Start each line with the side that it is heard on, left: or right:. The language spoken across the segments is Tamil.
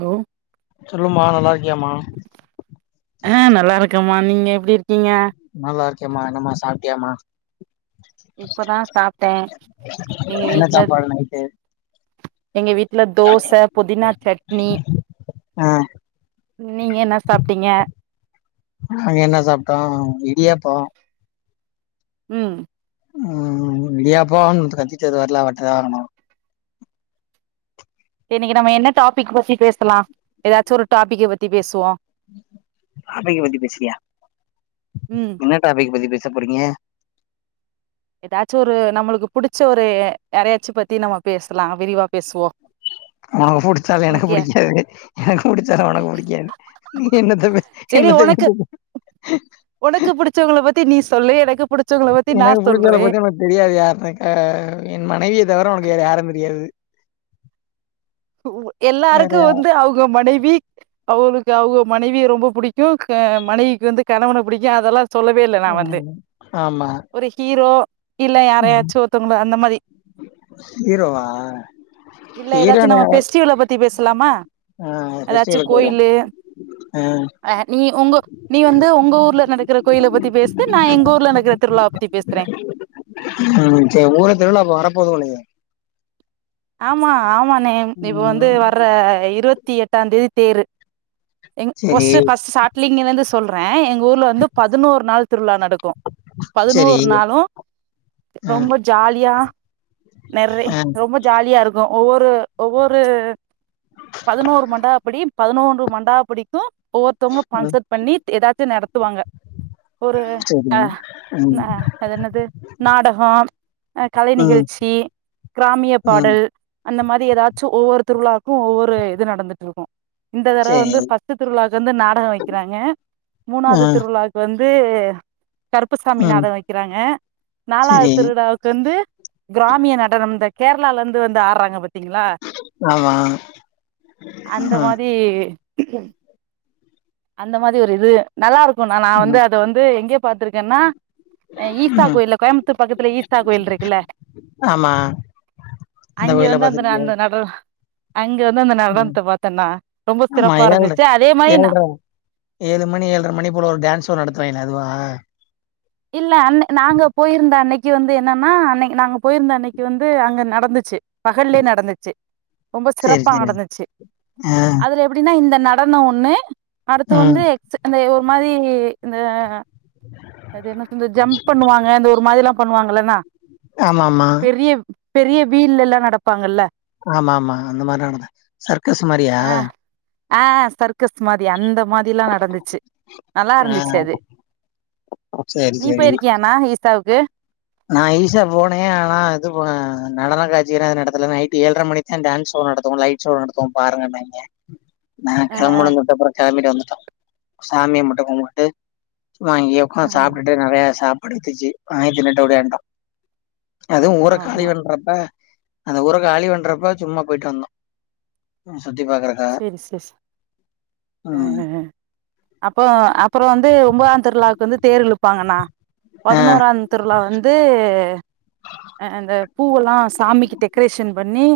right: ஹலோ
left: சொல்லுமா நல்லா இருக்கியாமா
right: ம்மா நீங்க எப்டி இரு
left: நல்லா இருக்கேம்மா என்னமா சாப் டியாமா
right: இப்பதா சாப்ட்டே எங்க
left: என்ன
right: வீட்ல
left: சாப்பாடு நைட்டு
right: எங்க வீட்ல தோச புதினா சட்னி
left: ஆ
right: நீங்க என்ன சாப்ட்டீங்க
left: போ
right: ம்
left: ம் இடியாப்போனு வித்து கத்திட்டு வருவார்ல்ல அவர்டதா வாங்குனோ
right: இன்னைக்கு நம்ம என்ன டாபிக் பத்தி பேசலா எதாச்சு ஒரு டாபிக்க பத்தி பேசுவோ
left: டாபிக்கு பத்தி பேசரியா
right: ம்
left: என்ன டாபிக்கு பத்தி பே பேசப்போரிங்க
right: எதாச்சு ஒரு நம்மளுக்கு புடிச்ச ஒரு யாரையாச்சி பத்தி நம்ம பேசலா விரிவா பேசுவோ
left: உனக்கு புடுச்சாலு எனக்கு
right: உனக்கு யா
left: புடிக்காது எனக்கு புடுச்சாலு உனக்கு புடிக்காது நீ என்னத்த பே
right: செரி
left: என்னத்த
right: உனக்கு
left: பே
right: உனக்கு புடிச்சவங்கள பத்தி நீ சொல்லு எனக்கு புடிச்சவங்கள பத்தி நா
left: புடுச்சவல
right: சொல்றே
left: பத்தி நம்மளுக்கு தெரியாது [unintelligible] என் மனைவிய தவிர உனக்கு வேற யாரைந் தெ எது
right: எல்லாருக்கு வந்து அவுங்க மனைவி அவங்ளுக்கு அவங்க மனைவிய ரொம்ப புடிக்கு மனைவிக்கு வந்து கணவன புடிக்கு அதெல்லா சொல்லவே இல்ல நா வந்து
left: ம் ஆமா
right: ஒரு ஹீரோ இல்ல
left: ம்
right: யாரையாச்சு ஒருத்தவங்கள அந்த மாரி
left: ஹீரோவா
right: இல்ல ஏதாச்சு
left: ஹீரோனு
right: நம்ம
left: யா
right: ஃபெஸ்டிவல பத்தி பேசலாமா எதாச்சு
left: ஃபெஸ்டிவலுக்கு வருவா
right: கோயிலு
left: ஆ
right: அ நீ உங்க நீ வந்து உங்க ஊர்ல நடக்கற கோயில பத்தி பேசு நா எங்க ஊர்ல நடக்கற திருவிழாவ பத்தி பேசற
left: ம் சரி ஊர திருவிழா அப்ப வரப்போது [unintelligible]
right: ஆமா ஆமா நேம் இப்ப வந்து
left: ம்
right: வர்ற இருவத் த்தி எட்டா தேதி தேரு எங்
left: சரி
right: பொஸ் ஃபர்ஸ் சாட்லிங்க [unintelligible] சொல்றே எங்க ஊர்ல வந்து பதுனோரு நாள் திருழா நடக்கு
left: சரி
right: பதினோரு நாளும்
left: ஆ
right: ரொம்ப ஜாலியா நெற்றெ
left: ஆ
right: ரொம்ப இருக்கு ஒவ்வொரு ஒவ்வொரு பதுனோரு மண்டாப்படி பதினொரு மண்டாப்படிக்கு ஒவ்வொருத்தங்க
left: ம்
right: ஸ்பான்சர் பண்ணி எதாத்து நடத்துவாங்க ஒரு
left: சரி
right: அ
left: ம்
right: அது என்னது நாடகோ அ கலை
left: ம்
right: நிகழ்ச்சி கிராமிய
left: ம்
right: பாடல் அந்த மாரி ஏதாச்சு ஒவ்வொருத் திருவிழாவுக்கு ஒவ்வொரு இது நடந்துட்டு இருக்கும் இந்த தடவ
left: சரி
right: வந்து ஃபர்ஸ்ட் திருவிழாவுக்கு வந்து நாடகோ வெக்கறாங்க மூணாவது
left: ம்
right: திருவிழாவுக்கு வந் து கருப்புசாமி
left: ம்
right: நாடகோ வெக்கறாங்க நாலாவது
left: சரி
right: திருவிழாவுக்கு வந்து கிராமிய நடனம் த ழந்து வந்து ஆறாங்க பத்தி திங்களா
left: ஆமா
right: அந்த
left: ம்
right: மாதி அந்த மாதிரி ஒரு இது நல்லா இருக் ண்ணா நான் வந்து
left: ம்
right: அத வந்து எங்கே பாத்துருக்கேன்னா ஈஸ்ஸா
left: ம்
right: கோயில்ல கோயம்புத்தூர் பக்கத்துல ஈஸா கோயில் இருக்குல்ல
left: ஆமா
right: அங்கே வந்து அந்த அந்த நட அங்க வந்து அந்த
left: உம்
right: நடனத்த பாத்தேன்னா ரொம்ப
left: ஆமா
right: சிறப்பா
left: ஏழ்ற
right: இருந்துச்சு அதே மாரி நா
left: ஏழ்ற ஏழு மணி ஏழ்ர மணி போல ஒரு டான்ஸ்ஷோ நடத்துவங்களே அதுவா
right: இல்ல அன் நாங்க போயிருந்தா அன்னைக்கு கு வந்து என்னன்னா அன்னை நாங்க போயிருந்த அன்னைக்கு வந்து அங்க நட இருந்துச்சு பகல்லே நடந்துச்சு ரொம்ப
left: சரி
right: சிறப்பா
left: சரி
right: நடந்துச்சு
left: ஆ
right: அதுல எப்படின்னா இந்த நடநோ ஒன்னு அடுத்து வந்து
left: ம்
right: எக்ஸ் அந்த ஓ ஒரு மாரி இந்த
left: [inaudible]
right: அது என்ன சொ [unintelligible] ஜம்ப் பண்ணுவாங்க இந்த ஒரு மாதிரி எல்லாம் பண்ணுவாங்கன்னா
left: ஆமா ஆமா
right: பெரிய பெரிய வீல்லல்லா நடப்பாங்கல்ல
left: ஆமா ஆமா அந்த மாரி நட தா சர்க்கஸ் மாரியா
right: ஆஹ் சர்க்கஸ் மாரி அந்த மாதில்லா நடந்துச்சு நல்லா
left: ஆ
right: இருந்துச்சு அது
left: சரி
right: நீ
left: சரி
right: போயிருக்கியா ண்ணா ஈசா வுக்கு
left: நா ஈஷா போனே ஆனா இது நடன காட்சியெல்லா எது நடத்துல நைட் ஏழரை மணிக்தா டான்ஸ் ஷோ நடத்துவோ லைட் ஷோ நடத்துவோ பாருங்கன்னாங்க நா
right: ஆ ஆ
left: கெளம்புனுனு சொல்லிட்டு அப்பற கெளம்பட்டு வந்த சாமிய மட்டும் கும்புட்டு வாங்கி
right: ஆ
left: உக்காந் சாப்ட்டுட்டு நறைய சாப் படித்துச்சு [unintelligible] ஒடியாண்ட்டா அதுவு ஊற காலி
right: ஆமா
left: பண்றத்தா அந்த ஊர காலி பண்றப்ப சும்மா போயிட்டு வந்தோ ம் சுத்தி பாக்குறகாக
right: அ அ அப்போ அப்புறம் வந்து ஒம்பதாம் திருழா வந்து தேர் இழுப்பாங்கன்னா.
left: ஆ
right: பதினோராந் திருவிலா வந்து அ அந்த பூவெல்லா சாமிக்கு டெக்ரேஷன் பண்ணி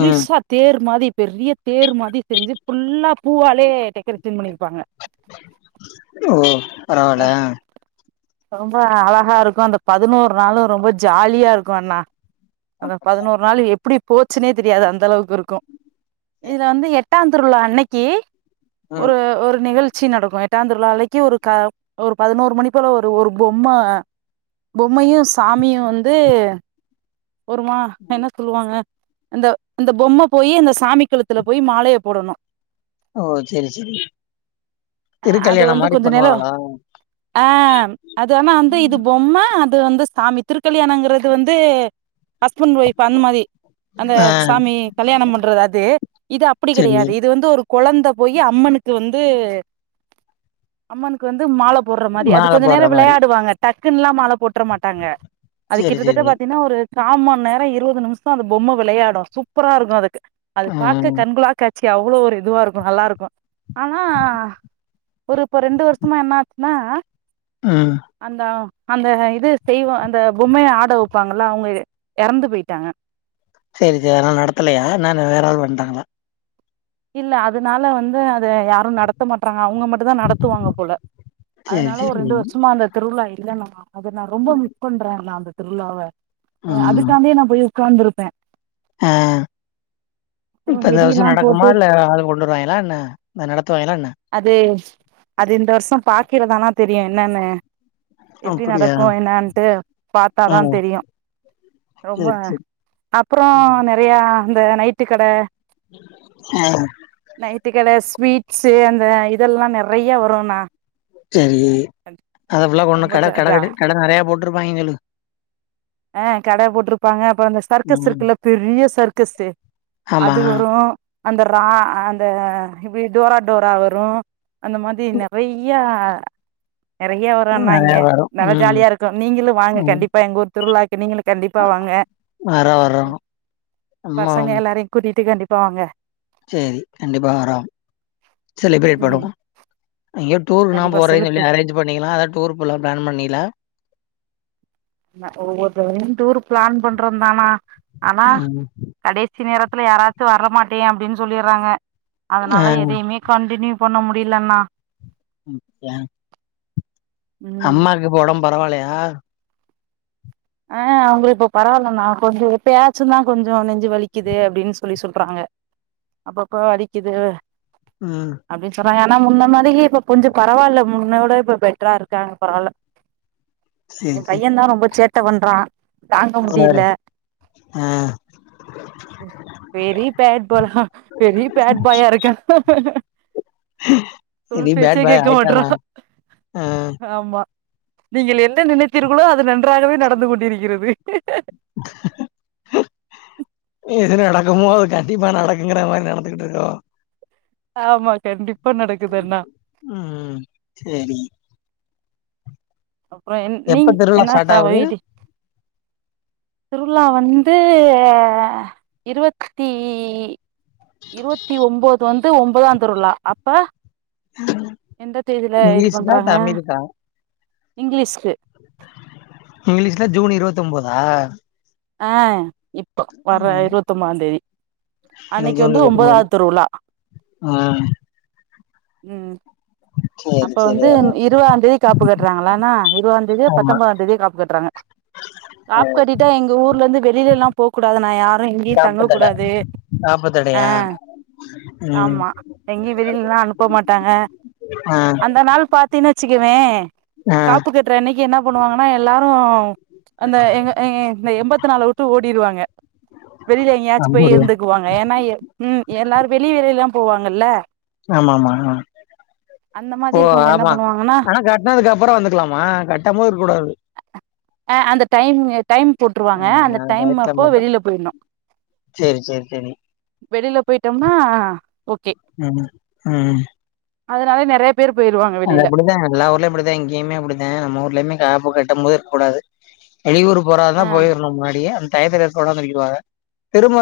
left: ம்
right: தேர் மாதி பெரிய தேர் மாதி செஞ்சு ஃபுல்லா பூவால் ப்டியே டெக்ரேசன் பண்ணி
left: ஓ. பரவால.
right: ரொம்ப அழகா இருக்கு அந்த பதினோரு நாளு ரொம்ப ஜாலியா இருக்கு அண்ணா. அந்த
left: அப்படியா
right: பதினோரு நாளு எ எப்படி போச்சுனே தெரியாது அந்த அளவுக்கு இருக்கும்.
left: சரி
right: இதுல வந்து எட் பட்டாந்திருவ்ழா அன்னைக்கு
left: ம்
right: ஒரு ஒரு நிகழ்ச் ச்சி நடக்கும் எட்டாம் திருவிழா அளைக்கு ஒரு க ஒரு பதினோரு மணி போல ஒரு ஒரு பொம்ம பொம்மையும் சாமியும் வந்து. ஒருமா என்ன சொல்லுவாங்க. அந்த அந்த பொம்ம போயி அந்த சாமி களுத்துல போய் மாலைய போடணும்.
left: ஓ செரி செரி
right: அஹ் அது
left: திருக்கல்யாணம்
right: வந்து
left: மாரி
right: கொஞ்சம் நெலம்.
left: பண்ணுவாங்களா
right: ஆஹ் அது ஆனா அந்த இது பொம்ம. அது வந்து சாமி திருக்கல்யாணங்கிறது வந்து. ஹஸ்பண்ட் ஒயிஃப் அந்த் மாரி அந்த
left: ஆ
right: சாமி கல்யாணம் பண்றது அது இது அப்படி
left: செரி
right: கிடையாது இது வந்து ஒரு. குழந்த போய் அம்மனுக்கு வந்து அம்மனுக்கு வந்து மால. போடுற மாதிரி அது
left: மால
right: கொஞ்ச
left: போட்ற
right: நேரம்
left: மாரி
right: விளையாடுவாங்க. டக்குனுல்லா மால. போட்டுற மாட்டாங்க அது
left: செரி
right: கிட்டத்தட்ட
left: செரி
right: பாத்தீங்கன்னா ஒரு காமண் நேரம் இருபது நிமிஷம் அது பொம்மை விளையாடும் சூப்பரா இருக்கும் அது அது
left: ஆ
right: பார்க்க கண்கொள்ளா காட் ச்சீ அவ்வளோ ஒரு இதுவா இருக்கும் நல்லா இருக்கும். ஆனா ஒரு இப்ப ரெண்டு வருஷமா என்ன ஆச்சுன்னா.
left: ம்
right: அந்தா. அந்த இது செய்வோ அந்த பொம்மைய ஆட வைப்பாங்கள அவங்க. இறந்து போயிட்டாங்க.
left: செரி செரி ஆனா நடத்தலையா ந வேற ஆள் வண்ட்டாங்களா.
right: இல்ல அதனால வந்து அத யாரும் நடத்த மாட்டறாங் அவங்க மட்டும் தான் நடத்துவாங்க போல
left: சரி
right: அதனால ஒரு
left: சரி
right: ரெண்டு வருஷமா அந்த திருவிழா இல்லன்ன மா. அது நான் ரொம்ப மிஸ் பண்றேன் நான் அந்த திருவிழாவ எ அதுக்காந்தே நா போய் உட்காந்திருப்பே
left: ஆஹ்
right: அப்புறோ
left: இப்ப இந்த வர்ஷோ
right: வெடியெல்லா
left: நடக்குமா
right: போட்டு
left: இல்ல கொண்டு வருவாய்களா என்ன நடத்
right: அதே ச்ச் அது இந்த வர்சோ பாக்கிறதானா தெரியு என்னன்னு எப்டி
left: அப்டியா
right: நடக்கொ என்னான்ட்டு பாத்தா தா
left: ம்
right: தெரியு ரொம்ப
left: சரி சரி
right: அப்றோ நெறய அந்த நைட்டு கட
left: ஆஹ்
right: இருட்டுக்கட ஸ்வீட்ஸ் தே அந்த இதெல்லா நெறைய வருண்ணா
left: செரி அதஃபுல்லா போட்னு
right: ரொம்ப
left: கட
right: ஜா
left: கட கட்டி கட நறையா போட் ட்ருப்பாய்ங்கலு
right: ஆஹ் கட போட்ருப்பாங்க அப்றோ அந்த சர்க்கஸ்
left: ம்
right: இருக்குல்ல பெரிய சர்க் கஸ்தே
left: ஆமா
right: அது வரு அந்த ரா அந்த இப்டி டோரா டோரா வரோ அந்த மாதி நறைய்யா அ நறைய்ய வரோண்ணா இங்க
left: நெறையா வரும்
right: நல்லா
left: ம்
right: ஜாலியாயிர்க்கு நீங்களு வாங்க
left: ம்
right: கண்டிப்பா எங்க ஊர் த்திருள்ளாக் நீங்களு கண்டிப்பா வாங்க
left: வர்றோம் வர்றோம்
right: பசங்க எல்லாரையு கூட்டிட்டு கண்டிப் த்தாங்க
left: சேரி கண்டிப்பா வரோ செலிப்ரேட்
right: ம்
left: பண்ணுவோ எங்கோயோ டூர்லா
right: கண்டிப்பா
left: போறேன் சொல்லி
right: செழிப்பு
left: அரேஞ்ச் பண்ணிகலா அதா டூர் போலா பிளான் பண்ணிய்லா
right: ஒவ்வொரு தரையு டூர் பிளான் பண்றோ தாணா ஆனா
left: ம்
right: கடைசி நேர ல யாராச்சு வரமாட்டே அப்டின் சொல்லிர்றாங்க
left: ஆ
right: அதனால எதையுமே கண்டினிவ் ஒண்ணு முடிலண்ணா
left: உம் ஏ
right: ம்
left: அம்மாக்கு இப்போ ஒடம்ப் பரவாலையா
right: ஆஹ் அவுங்குளுக் இப்போ பரவாலன்னா கொஞ்சோ எப்பயாச்சு தா கொஞ்சோ நெஞ்சு வலிக்கிது அப்டின் சொல்லி சொல்றாங்க அப்போப்போ வலிக்கிது
left: உம்
right: ஏன்னா முன்ன மாதிரி இப்ப கொஞ்சோ பரவால்ல முன்ன விட இப்ப பெட்ரா இருக்காங்க பரவால்ல எ பையே தா ரொம்ப சே ட்ட பண்றா தாங்க முடியில்ல பெரிய பேட் பாயா பெரிய பேட் பாயா இருக்கான்
left: செரி பேட் பாய்
right: கேட்க மாட்றா
left: ஆயிட்டனா அ
right: ஆமா நீங்கள் என்ன நினைத்தீர்களோ அதுல [unintelligible] நன்றாகவே ந [unintelligible]
left: எது நடக்குமோ அது கண்டிப்பா நடக்குங்மாறி நடந்துட்டு இருக்கோ
right: ஆமா கண்டிப்
left: ம் சேரி
right: அப்புறே என் நீங்
left: எப்ப திருவிழா
right: என்ன
left: ஸ்டார்ட்
right: சாவ
left: ஆகுது
right: [inaudible] திருவுழா வந்து ஏ இருவத்தி இருபத்தி ஒம்போது வந்த் ஒன்பதா திருவுளா அப்ப எந்த தேதியில
left: இங்கிலீஷ்ல
right: இதுபண்றாங்க
left: தமிழ்கா
right: இங்கிலிஷ்
left: இங்கிலீஷ்ல ஜூன் இரு த்தொன்பதா
right: அ இப்ப வர இருவத்தொம்பதா தேதி
left: இன்னும்
right: அன்னைக்கு
left: ஜூன்
right: வந்து
left: இருபத்தி மூணு
right: ஒம்பதாவது திருவுழா
left: ம்
right: ம்
left: சரி
right: அப்ப
left: சரி
right: வந்து இருவாதா தேதி காப்பு கட்டுறாங்களானா இருவதா தேதியோ
left: ஆமா
right: பத்தம்போதா தேதியோ காப்பு கட்டுவாங்க காப்பு கட்டி ட்டா எங்க ஊருலருந்து வெளிலலா போகக்கூடாது நா யாரையு எங்கையு
left: நாப்பத்தடை
right: தங்கக்கூடாது
left: நாப்பத்தடையா ம்
right: ஆமா எங்கேயு வெளிலலா அனுப்பமாட் ட்ட
left: ஆ
right: அந்த நாள் பார் தின்ன வச்சுக்குவே
left: ஆ
right: காப்பு கட்ற அன்னைக்கு என்ன பண்ணுவாங்கன்னா எல்லாரு அந்த எங்க எ எம்பத்து நாள வுட்டு ஓடிடுவாங்க வெள்ல எங்கயாச்சு போய்
left: அப்படியா
right: இருந்துக்கு வாங்க ஏன்னா ம் எல்லாரு [unintelligible] போவாங்கல
left: ஆமா ஆமா அ
right: அந்த மாதிரி
left: ஓ
right: இருக்கவங்க என்ன
left: ஆமா
right: பண்ணுவாங்கன்னா
left: ஆனா கட்னத்துக்கு அப்போ வந்துகலாம்மா கட்டம்போது இருக்கூடாது
right: அ அந்த டைம்க்கு டையம்
left: ஆ
right: போட்டுருவாங்க அந்த
left: டயத்துல
right: டையம்மப்போ
left: மட்டு
right: வெளில்ல போயிர்ணு
left: சேரி சேரி சேரி
right: வெளில்ல போயிட்டோம்னா ஓகே
left: ம் ம்
right: அதனால நெறைய பேர் போயிருவாங்க
left: அது
right: வெளில
left: அப்படிதான் எல்லா ஊர்லயப்படிதான் இங்கயுமே அப்படிதான் நம் ஊர்லயுமே காப்பு கட்டம்போது இருக்ககூடாது வெளியூர்
right: ஆ
left: போறாதான் போயிரணும் முன்னாடியே யத்தடோடிருவாங்க திரும்ப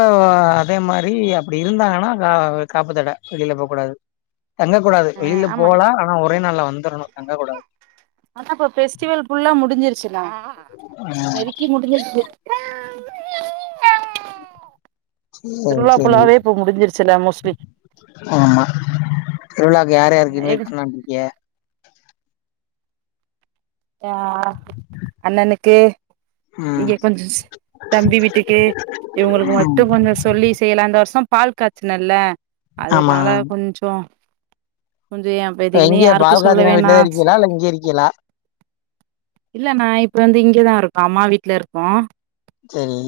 left: அதே மாதிரி அப்படி இருந்தாங்கன்னா கா காப்பு தடை வெளியில போகக் கூடாது தங்க கூடாது வெளியில போகலாம் ஆனா ஒரு
right: அத இப்ப பெஸ்டிவல் ஃபுல்லா முடிச்சு முடிஞ்சிருச்சி நெருக்கி முடிஞ்சிருக்கு
left: சேரி
right: திருவிழா
left: சேரி
right: ஃபுல்லாவே இப்போ முடிஞ்சிருச்சுல மோஸ்ட்லி
left: ஆமா திருவிழாக்கு யார் யாருக்கு
right: எங்க
left: இன்வய்ட் பண்ணான் இருக்கிய
right: யா அண்ணனுக்கு
left: ம்
right: இங்க கொஞ்சம் தம்பி வீட்டுக்கு இவங்களுக்கு
left: ம்.
right: மட்டும் கொஞ்சம் சொல்லி செய்யலாம் இந்த வருஷம் பால் காய்ச்சினல்ல அதனால கொஞ்சம்
left: இங்கய
right: சொல்ல
left: பால்காச்சின
right: வேணா
left: வீட்டுலான் இருக்கீலா இல்ல இங்கேய இருக்கீலா
right: இல்ல நான் இப்ப வந்து இங்கதான் இருக்கோம் அம்மா வீட்டு்ல இருக்கோம்
left: சரி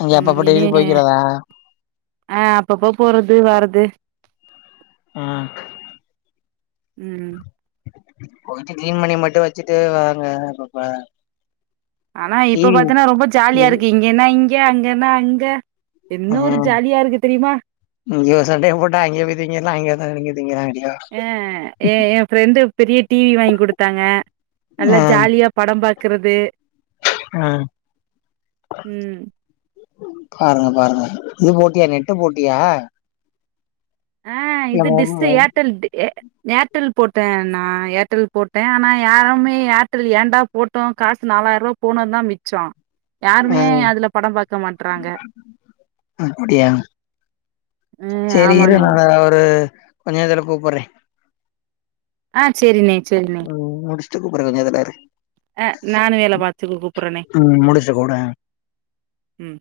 left: அங்க அப்பப்ப டெய்லி போய்கிறதா
right: ஆஹ் அப்பப்போ போறது வர்றது
left: ஆஹ்
right: உம்
left: போயிட்டு கிளீன் பன்ணி மட்டும் வச்சுட்டு வாங்க அப்பப்ப
right: ஆனா இப்ப
left: டிவி
right: பாத்தீங்கன்னா ரொம்ப ஜாலியா இருக்கு இங்க என்ன இ ங்க அங்கனா அங்க என்ன ஒரு
left: உஹம்
right: ஜாலியா இருக்கு தெரியுமா
left: இங்க சண்டைய போட்டா அங்கே போய்ரீங்க இல்ல அங்க அத நீங்க [unintelligible]
right: அஹ் ஏன் என் ஃப்ரெண்டு பெரிய டீவி வாங்கி குடுத்தாங்க நல்லா
left: ஆ
right: ஜாலியா படம் பா க்கறது
left: ஆ
right: உம்
left: பாருங்க பாருங்க இது போட்டியா நெட்டு போட்டியா
right: ஆஹ்
left: இல்ல
right: இது
left: மொ
right: டிஸ்ஸு
left: மொ
right: ஏர்டெல் டி ஏர்டெல் போட்டேன் நா ஏர்டெல் போட்டேன் ஆனா யாருமே ஏர்டெல் ஏண்டா போட்டோம் காசு நாலாயிரம் ரூபா போனும்னு தான் மிச்சம்
left: உஹ்
right: மாட்றாங்க
left: அப்படியா
right: ம்
left: சரி இரு
right: ஆமாண்ணே
left: ந ஆஹ் கொஞ்ச நேரத்துல கூப்புறேன்
right: ஆஹ் சரி நே
left: உம் முடிச் சு கூப்பர கொஞ்சதுல இருக்கு
right: அஹ் நானும் வேலை பாத்துட்டு கூப்பறேனே
left: ம் முடிச்சுட்டு கூப்புட்றே
right: உம்